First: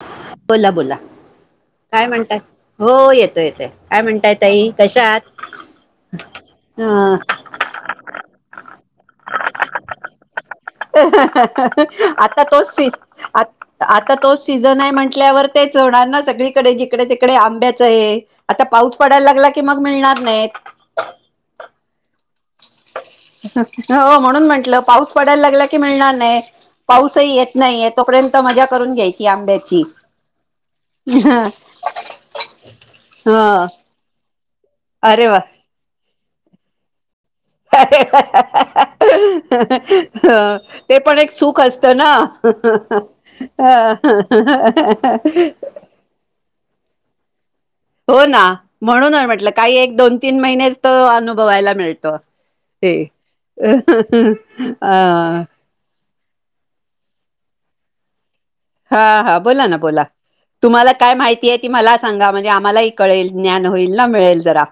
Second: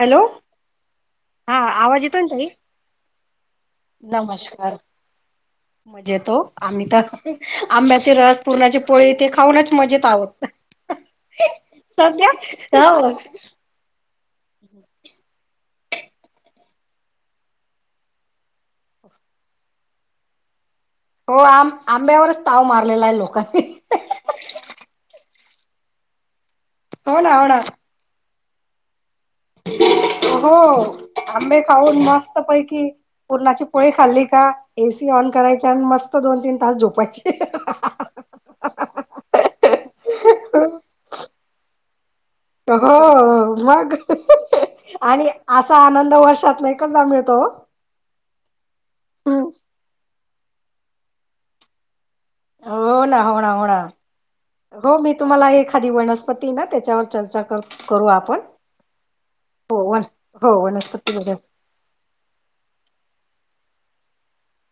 Hello बोला बोला.. हा आवाज काय येतो ना म्हणताय ताई हो येतोय येतय काय म्हणताय ताई कश्या आहात.. मजेतो आम्ही तर आंब्याचे रस पुूरणाचे पोळी ते खाऊनच मजेत आहोत... सध्या आता तोच सी हो आता तोच सीझन आहे म्हंटल्यावर... तेच होणार ना सगळीकडे जिकडे तिकडे आंब्याचं आहे. आता पाऊस पडायला लागला की मग मिळणार नाहीत. हो आं आंब्यावरच... ताव मारलेला आहे लोकांनी हो म्हणून म्हंटलं पाऊस पडायला लागला की मिळणार नाही हो पाऊसही ना हो येत ना नाही तोपर्यंत मजा करून घ्यायची याची [unintelligible] हो आंबे खाऊन मस्त पैकी ह पुरणाची पोळी खाल्ली का एसी अरे ऑन वा करायची आणि मस्त दोन तीन तास झोपायचे हा हहह हाह हह अ ते पण एक सुख असतं ना हो मग हह हा आणि असा आनंद वर्षातन एकदाच मिळतो तो हो ना म्हणून म्हटलं काही एक दोन तीन महिनेच त अनुभवायला मिळतं हे हो ना हो ना हो ना हह हा पती ना त्याच्यावर चर्चा करू आपण हा हा बोला हो ना वन बोला हो तुम्हाला काय वनस्पती बद्दल माहिती आहे ती मला सांगा म्हणजे आम्हालाही कळेल. ज्ञान होईल ना मिळेल जरा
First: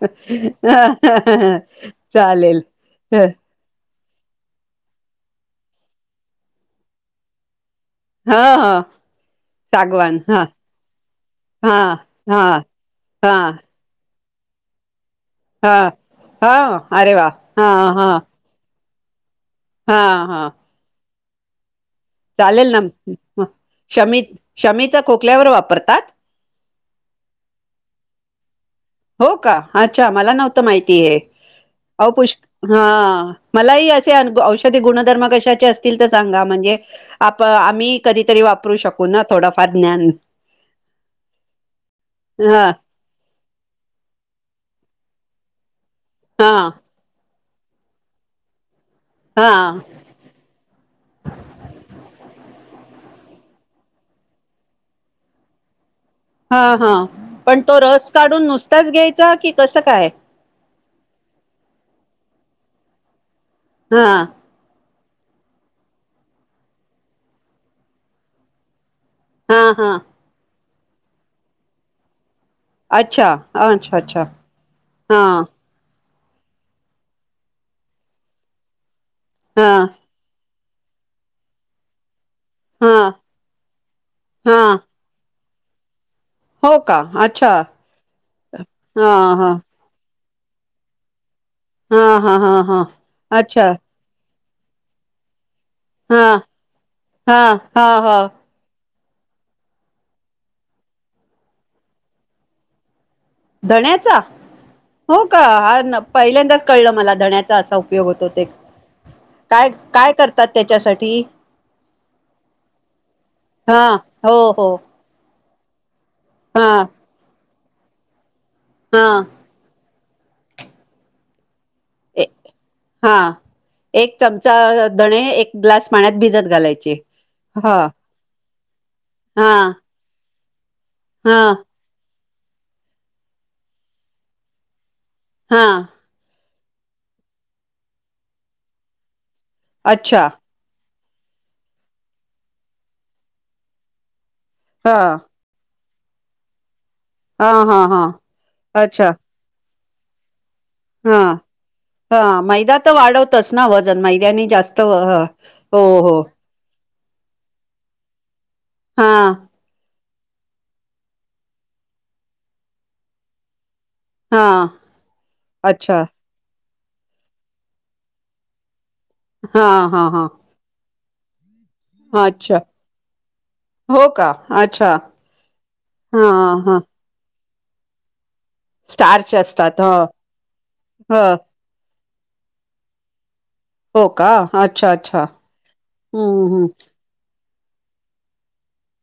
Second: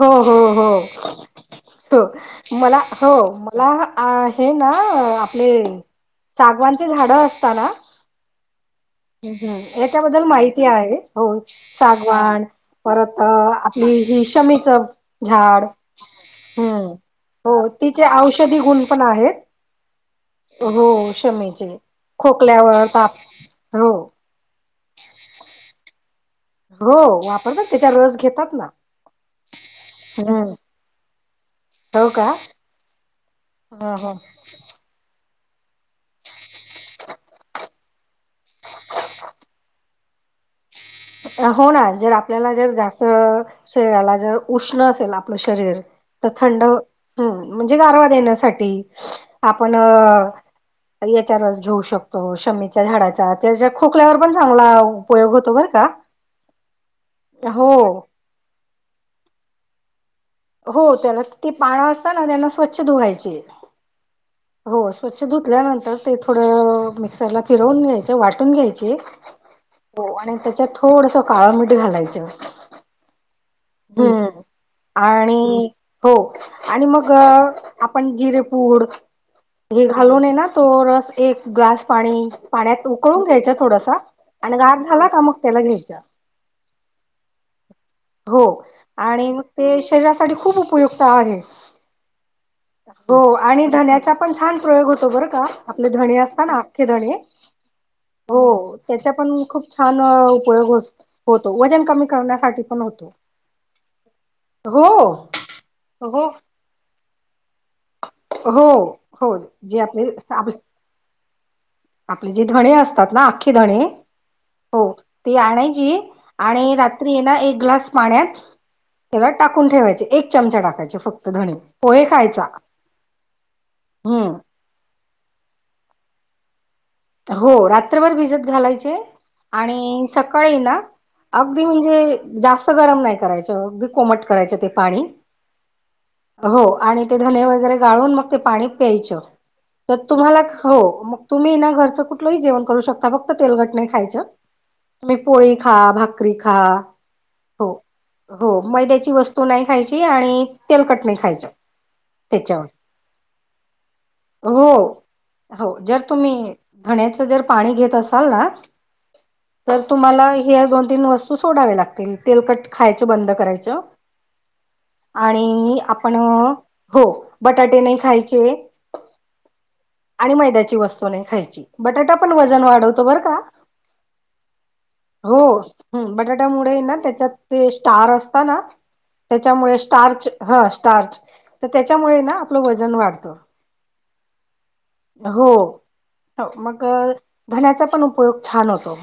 हो हो हो हह हा चालेल अ हे ना आपले सागवांचे झाड असतना ह ह हम् सागवान याच्याबद्दल हा माहिती आहे हो हा हा सागवान परत हा आपली ही शमीच झाड हा हा अरे वा हो हा तिचे हा औषधी गुण पण आहेत. हा हा हो शमीचे चालेल ना खोकल्यावर ताप हो क्षमी क्षमीचा खोकल्यावर वापरतात हो वापरतात त्याच्या रस घेतात ना हो का अच्छा मला हम्म नव्हतं माहिती हे अ हो का पुष्क हा मलाही ह असे औषधी गुणधर्म कशा माहिती असेल तर सांगा म्हणजे आप आम्ही कधीतरी वापरू शकु थोडफार ज्ञान. हो ना जर आपल्याला हा जर जास्त शरीराला जर उष्ण असेल आपलं शरीर तर हा थंड ह म्हणजे गारवा देण्यासाठी हा आपण याच्या रस घेऊ शकतो शमीत झाडाचा त्याच्या खोकल्यावर पण चांगला उपयोग होतो बर का हा हा पण हो तो रस काढुन नुसताच घ्यायचा की कसं काय? हो त्याना ते पान असतना त्यांना स्वच्छ धुवायचे हा हो स्वच्छ धुतल्यानंतर ते थोडं मिक्सरला फिरवुन घ्यायच वाटुन घ्यायचे हा हा हो आणि त्याच्यात थोडस काळं मीठ घालायच अच्छा अच्छा अच्छा हा आणि हो आणि मग आपण जिरेपुड हा हे घालुनये ना तो रस एक ग्लास पाणी पाण्यात हा उकळून घ्यायच थोडसा हा आणि गार झाला का मग त्याला घ्यायच हो का, अच्छा हो हा आणि मग हा ते शरीरासाठी खुप उपयुक्त आहे. हा हा हा हा हो आणि अच्छा धन्याचा पण छान प्रयोग होतो बरं का आपले धने हा असत ना अख्खे धणे हा हा हा हो त्याचा पण खुप छान उपयोग होतो वजन कमी करण्यासाठी पण होतो. धन्याचा हो का, हा हो पहिल्यांदाच कळलं मला धन्याचा असा उप उपयोग होतो ते हो हो काय जे आपले काय आप करतात त्याच्यासाठी आपले जे धणे असतात ना अख्खी धणे हो ते आणायची हा आणि रात्री ये ना एक ग्लास पाण्यात हा त्याला टाकून ठेवायचे. एक चमचा टाकायचे फक्त धणी पोहे ए खायचा. हा एक हम्म चमचा धणे एक ग्लास पाण्यात भिजत घालायचे. हो हा रात्रभर भिजत घालायचे हा आणि सकाळी ना हा अगदी म्हणजे जास्त गरम नाही करायचं, अगदी कोमट करायचं ते पाणी हा. हो आणि ते धने वगैरे गाळुन मग ते पाणी प्यायचं. तर अच्छा तुम्हाला हो तुम्ही ना घरचं कुठलंही जेवण करू शकता, फक्त तेलकट नाही खायच. हा तुम्ही पोळी खा, भाकरी भाकरी खा. हा हो हा हा हो. अच्छा मैद्याची वस्तु नाही खायची आणि तेलकट नाही हा खायचं. हा मैदा त्याच्यावर तर वाढवतच ना वजन मैद्यानी हो जास्त हो हो. धण्याच जर पाणी घेत असाल ना हा तर तुम्हाला हे दोन तीन वस्तू सोडाव्या लागतील. तेलकट खायच बंद करायचं हा आणि अच्छा आपण हो बटाटे नाही खायचे. हा, हा, हा. आणि मैद्याची वस्तू खायची बटाटा पण अच्छा वजन वाढवतो बर का. हो का अच्छा हो हा हा बटाटामुळे ना त्याच्यात ते स्टार असत ना, स्टार्च त्याच्यामुळे असतात ह स्टार्च हं स्टार्च ह तर त्या त्याच्यामुळे ना आपलं वजन वाढतं. हो का? अच्छा, अच्छा हो हम्म हो हम्म. मग धण्याचा पण उपयोग छान होतो.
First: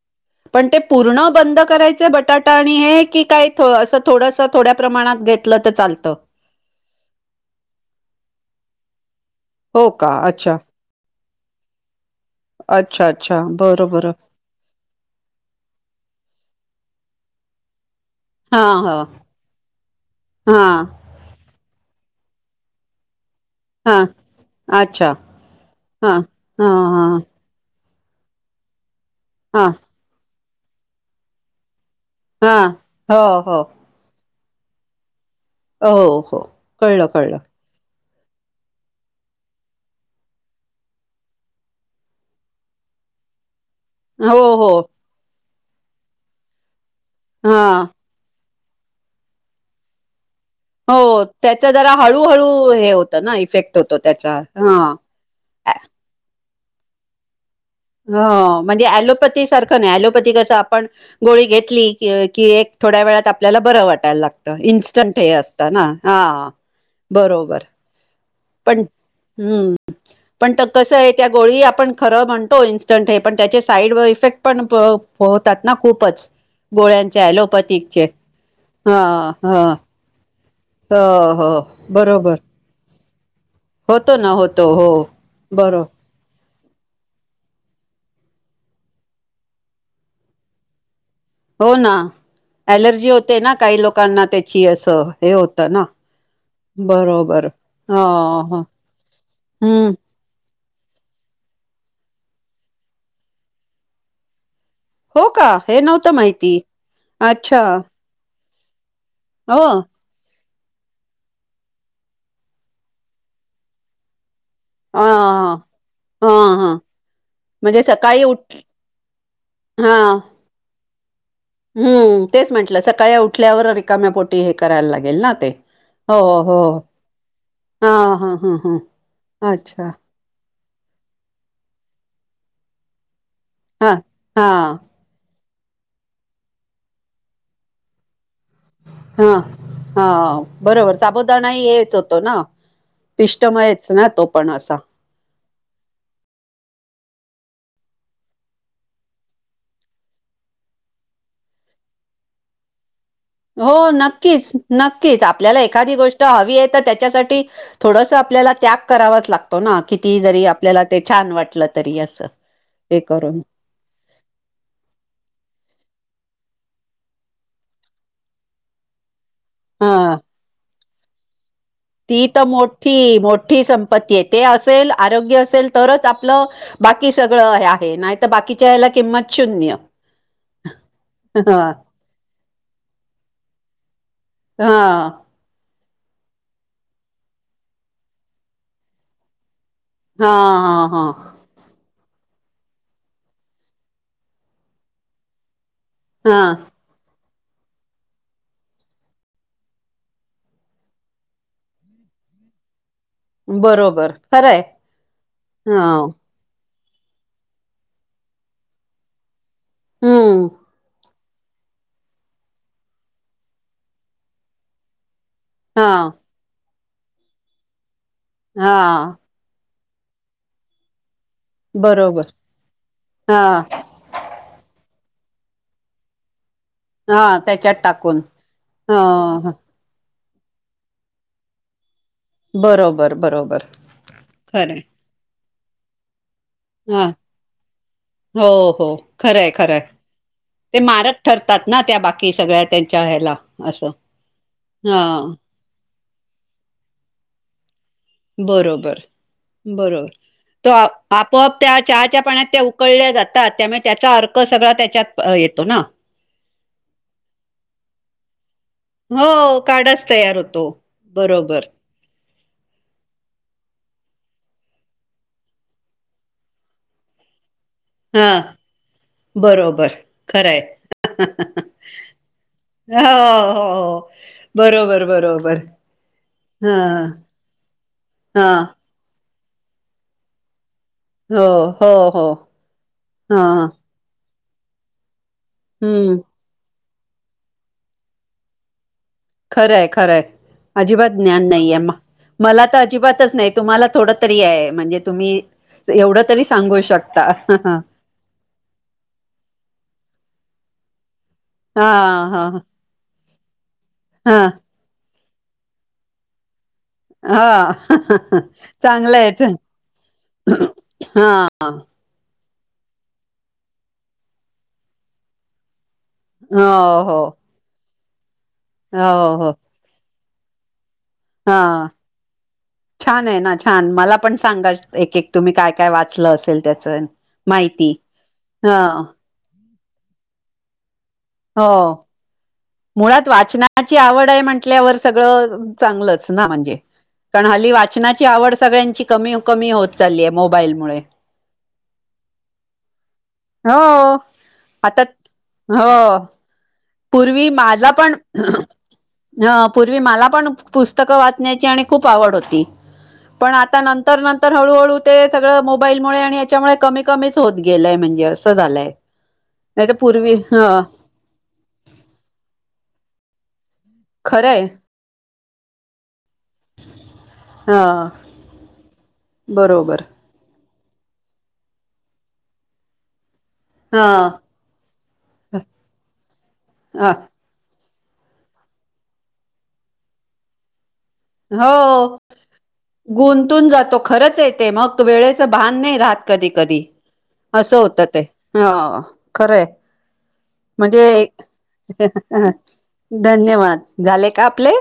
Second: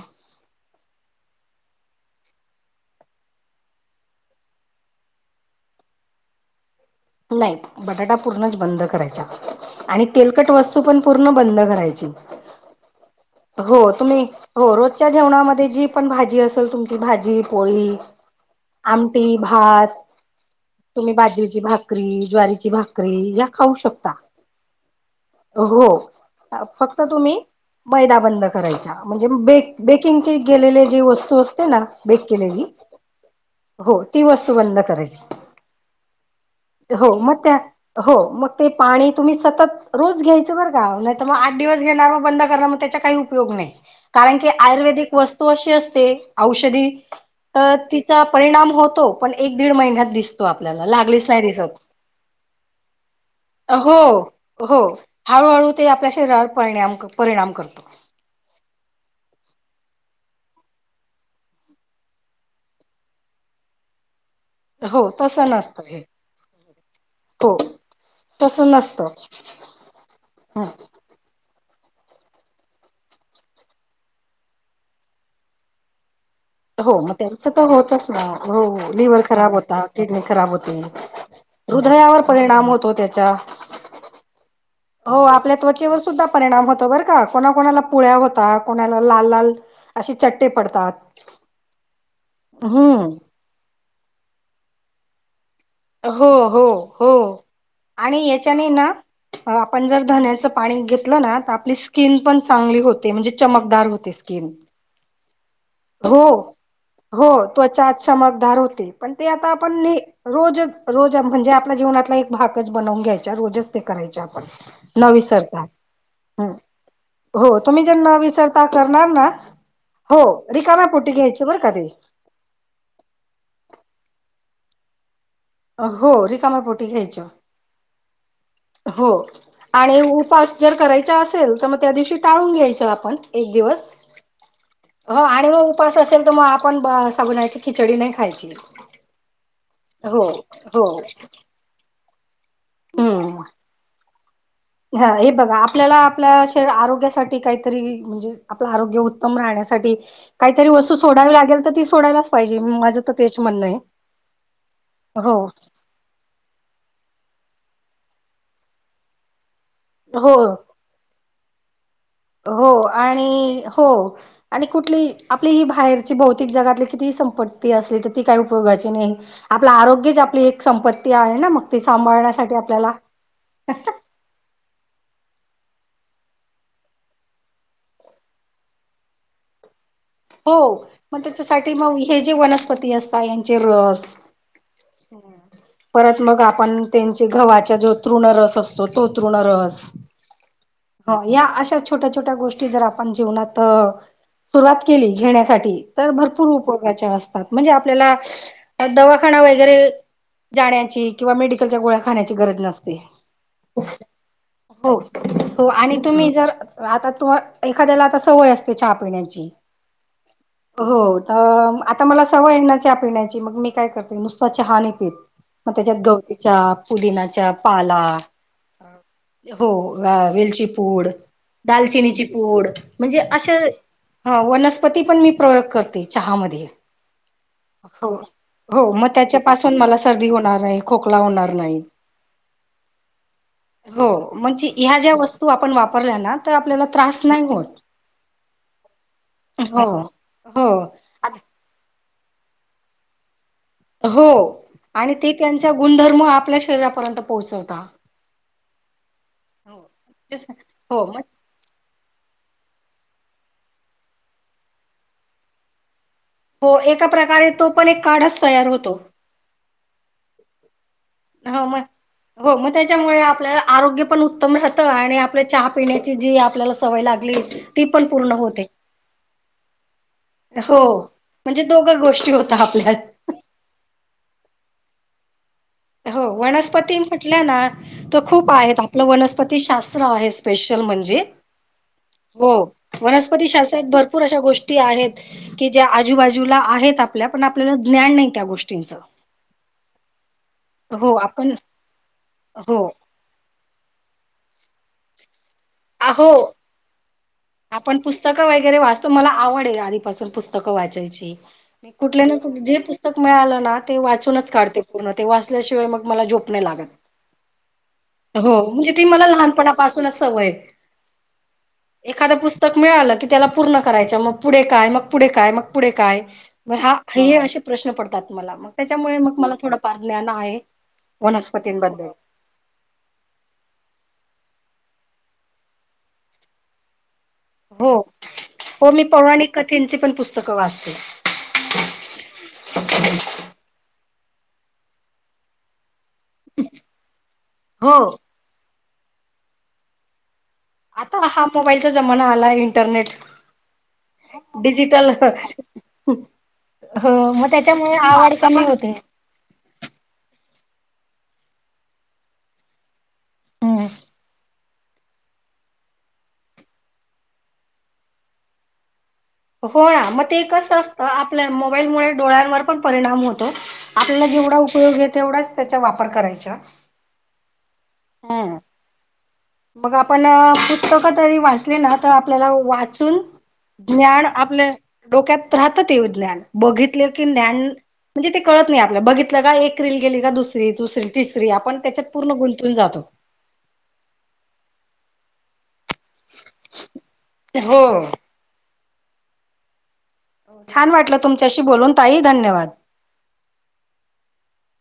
पण ते पूर्ण बंद करायचे बटाटा आणि हे की काय असं थोडस थोड्या प्रमाणात घेत लं तर चालतं? नाही बटाटा पूर्णच बंद करायचा हो आणि का तेलकट अच्छा वस्तू पण पूर्ण बंद करायची. अच्छा. अच्छा हो बरं बरं तुम्ही हो रोजच्या जेवणामध्ये जी पण भाजी असेल तुमची भाजी पोळी, हा ह आमटी, भात हा तुम्ही बाजरीची भााक भाकरी, ज्वारीची भाकरी या खाऊ हा शकता. अच्छा हो हा हा फक्त हा तुम्ही मैदा बंद करायचा म्हणजे बे हा बेकिंगचे गेलेले जी वस्तू असते ना बेक हा केलेली हो ती वस्तू बंद करायची. हो, हो. कळलं, हो, कळलं. मग त्या हो मग ते पाणी तुम्ही सतत रोज घ्यायचं बर का. नाहीतर मग आठ दिवस घेणार मग बंद करणार. मग ते चा काही उपयोग नाही. कारण हो, की हो. आयुर्वेदिक वस्तू अशी असते औषधी तर हां. तिचा परिणाम होतो, पण एक दीड महिन्यात दिसतो आपल्याला. हो, लागलीच नाही त्याचा दिसत. जरा हळूहळू हे होतं ना, इफेक्ट हो, होतो त्याचा. हो हां. हळू हळू अ ते आपल्या शरी रावर परिणाम परिणाम करतो. ते कसं आपण गोळी घेतली, की एक थोड्या वेळात आपल्याला बरं वाटायला लागतं. हो इन्स्टंट हे तसं असतं नसतं ना हे हा, हो बरोबर. तसं पण नसतं हम्म पण हं, कस आहे त्या गोळी आप आपण खर म्हणतो इन्स्टंट आहे, पण त्याचे साईड इफेक्ट पण होतात ना खूपच. हो मग गोळ्यांचे त्यांचं तर अलोपॅथिकचे? होतच ना हो हा, लिव्हर खराब हा. होता किडनी खराब होते हो, हो. हो हृदयावर बरोबर. परिणाम होतो त्याचा होतो ना होत हो आपल्या त्वचेवर सुद्धा परिणाम होत बर का कोणा कोणाला पुळ्या होतात, कोणाला लाल लाल अशी चट्टे पडतात. हो ना हम्म अलर्जी होते ना काही लोकांना त्याची असं हे हो हो, हो, हो हो आणि हो याच्याने ना आपण हम्म जर धन्याच आणि घेतलं ना त आपली स्किन पण चांगली होते. म्हणजे चमकदार होते स्किन. हो का? हे नव्हतं हो माहिती हो अच्छा त्वचा चमकदार होते पण ते आता हो आपण ने रोजचं रोज म्हणजे आपल्या जीवनातला एक भाकच बनवून घ्यायचा रोजच ते करायचे आप हा न विसरता हा हम्म हा हो म्हणजे तुम्ही जर सकाळी उठ विसरता करणार ना हा हो रिकाम्या पोटी घ्याय हम्म तेच म्हंटलं सकाळी उठल्यावर रिकाम्यापोटी हे करायला लागेल ना. ते हो हो रिकाम्या पोटी घ्यायचं हा हा हा हा हो अच्छा आणि उपास जर करायच असेल तर, मग त्या दिवशी टाळून घ्यायच आपण एक दिवस हा हा हो आन हो उपास असेल तर, मग आपण ब साबुदान्याची खिचडी नाही खायची. हा हा हो हो बरोबर साबुदाणा ही हेच होतो, ना. हम्म पिष्टमयच ना तो पण असा हा हे बघा आपल्याला आपल्या शरी आरोग्यासाठी ठी कायतरी म्हणजेच आपल आरोग्य उत्तम राहण्यासाठी काहीतरी वस्तू सोडावी लागेल, तर ती सोडायलाचं पाहिजे माझ हो नक्कीच नक्कीच, हो आपल्याला एखादी गोष्ट हवी हे, त त्याच्यासाठी थोडस आपल्याला त्याग करावाच लागतो ना, कितीही जरी हो आपल्याला ते छान वाटल. हो आणि हो आणि कुठली आपली ही बाहेर ची भौतिक जागात किती संपत्ती असली तर ती काही उपयोगाची नाही. आपलं हां, आरोग्यच आपली एक संप ती आहे ना मग ती तर सांभाळण्यासाठी आपल्याला मोठी मोठी संपत्ती आहे. ते असेल ''आरोग्य''असेल तरच आपलं बाकी सगळं हे आहे. नायतर बाकीच्या याला किंमत शून्य. हो मग हां, त्याच्यासाठी मग हे जे वनस्पती असता. यांचे रस हां, हम्म परत मग आपण त्यांचे गव्हाच्या जो तृण रस असतो तो तृण रस हा हा हा छोट्या छोट्या गोष्टी जर आपण जीवनात सुरुवात केली घेण्यासाठी तर भरपूर हां, उपयोगाच्या असतात. म्हणजे आपल्याला दवाखाना वगैरे जाण्याची किंवा मेडिकलच्या गोळ्या खाण्याची गरज नस ते बरोबर. खरं आहे. हो हो आणि हां, तुम्ही जर आता तु एखाद्याला आता सवय असते चहा पिण्याची हूं अ आता मला सवय येना च ह पिण्याची मग मी काय करते नुसता चहा नाई पीेत. मग त्याच्यात हां, गवतीच्या पुदिनाच्या पाला हा. हो अ वेलची पूड, दालचिनीची बरोबर. पूड, म्हणजे अशा हां, ह वनस्पती पण मी प्रयोग करते. चहामध्ये हां. त्याच्यात हो टाकून. हो हां, मग त्याच्या हां. पाासून मला सर्दी होणार नाही. खोकला होणार नाही. बरोबर बरोबर हो म्हणजे खरंय ह्या ज्या वस्तू आपण वापरल्या ना तर आपल्याला हा त्रास नाही होत हो हो खरंय खरंय, हो हो ते मारक आत- ठरतात ना. त्या बाकी सगळ्या त्यांच्या ह्याला असं हो हा आणि ते त्यांचा गुणधर्म आपल्या शरीरापर्यंत पोहोचवता. बरोबर, हो बरोबर, तेच ना. त हो मग आपोआप त्या चहाच्या पाण्यात त्या उकळल्या जातात. त्यामुळे त्याचा अर्क सगळा त्याच्यात येतो ना? हो एका प्रकारे तो पण एक काढच तयार होतो. हो काढच तयार होतो हो बरोबर म हो म त्याच्यामुळे, आप पल आरोग्य पण उत्तम राहत आणि आपल्या चहा पिण्याची जी आपल्याला सवय लागली. ती पण हा पूर्ण होते. बरोबर खरं ये. हो म्हणजे दोघं गोष्टी होत आपल्या हा हा हो हो बरोबर, बरोबर, हो हा वनस्पती म्हटल्या ना त हा खूप आहेत. आपलं वनस्पती शास्त्र आहे स्पेश, त्यल म्हणजे हो हो हो हा वनस्पती शास्त्रत भरपूर अशा गोष्टी आहेत. की ज्या हम्म आजूबाजूला आहेत आपल्या पण आपल्याला ज्ञान नाही, त्या गोष्टींच' खरंय, खरंय अजिबात ज्ञान आपण नाहीय. मला तर हो अजिबातच नाही. तुम्हाला थोड तरी हाय. म्हणजे तुम्ही.. एवढं अहो, तरी सांगू शकता आपण पुस्तकं वगैरे वाचतो मला आवड ये आधीपासून पुस्तक, वाचायची, हा कुठलं ना हा जे पुस्तक मिळालं ना ते हा वाचूनच काढते पूर्ण, ते वाचल्याशिवाय मग मला झोप नै लागत, हाऽऽ हो म्हणजे ती चांगलं मला आहे लहानपणापासूनच सवय चांगल, आहे. हाऽऽ एखादं पुस्तक मिळालं की त्याला पूर्ण करायच, मग पुढे काय मग पुढे काय म, पुढे काय, हो हा हो हे प्रश्न पडतात मला, त्याच्यामुळे हो मग मला थोडं [inaudible] हाऽऽऽ, छान आहे ना छान, मला पण सांगायच, एक एक तुम्ही काय काय वाचलं असेल त्याचं, हो, हो मी पौराणिक कथेंची पण पुस्तकं वाचते, हो, मुळात वाचनाची आवड आहे म्हंटल्यावर सगळं चांगलंच, नारच म्हणजे, कारण हल्ली हो. वाचनाची आवड सगळ्यांची कमी कमी होत चाललीय, आता हा मोबाईलचा जमाना आलाय इंटरनेट, हो आता हो डिजिटलऽऽऽ पूर्वी माझा पण, होते अंऽऽऽपूर्वी मला पण, पुस्तकं वाचन्याची आणि खूप आवड होती, पण आता हम्म. नंतर नंतर, हळूहळू तेऽऽ सगळं मोबाईलमुळे, आणि याच्यामुळे, कमी कमीच होत गेलंय म्हणजे असं झालंय, हो नाही तर ऽना मग पूर्वी ते ह कसं असतं आपल्या मोबाईलमुळे डोळ्यांवर पण परिणाम होतो, आपल्याला जेवढा खरंय उपयोग य तेवढाच त्याचा वापर करायचा, हाऽऽ हम्म. मग आपणऽऽऽ पुस्तकं तरी वाचली ना तर आपल्याला वाचूनऽऽ हा ज्ञान, आपलं डोक्यात राहत ते विज्ञान, बघितलं की ज्ञान, म्हणजे ते कळत नाही आपलं, बघितलं का एक रील गेली का दुसरी दुसरी, तिसरी आपण त्याच्यात होऽऽ पूर्ण गुंतून जातो. ऽगुंतून जातो खरंच य, ते मग वेळेच भान नाही राहत कधी कधी, असं होतं हो. ते, अंऽऽऽ खरंय‌ छान वाटलं म्हणजे, तुमच्याशी बोलून ताई धन्यवाद. धन्यवाद, झाले का प्ले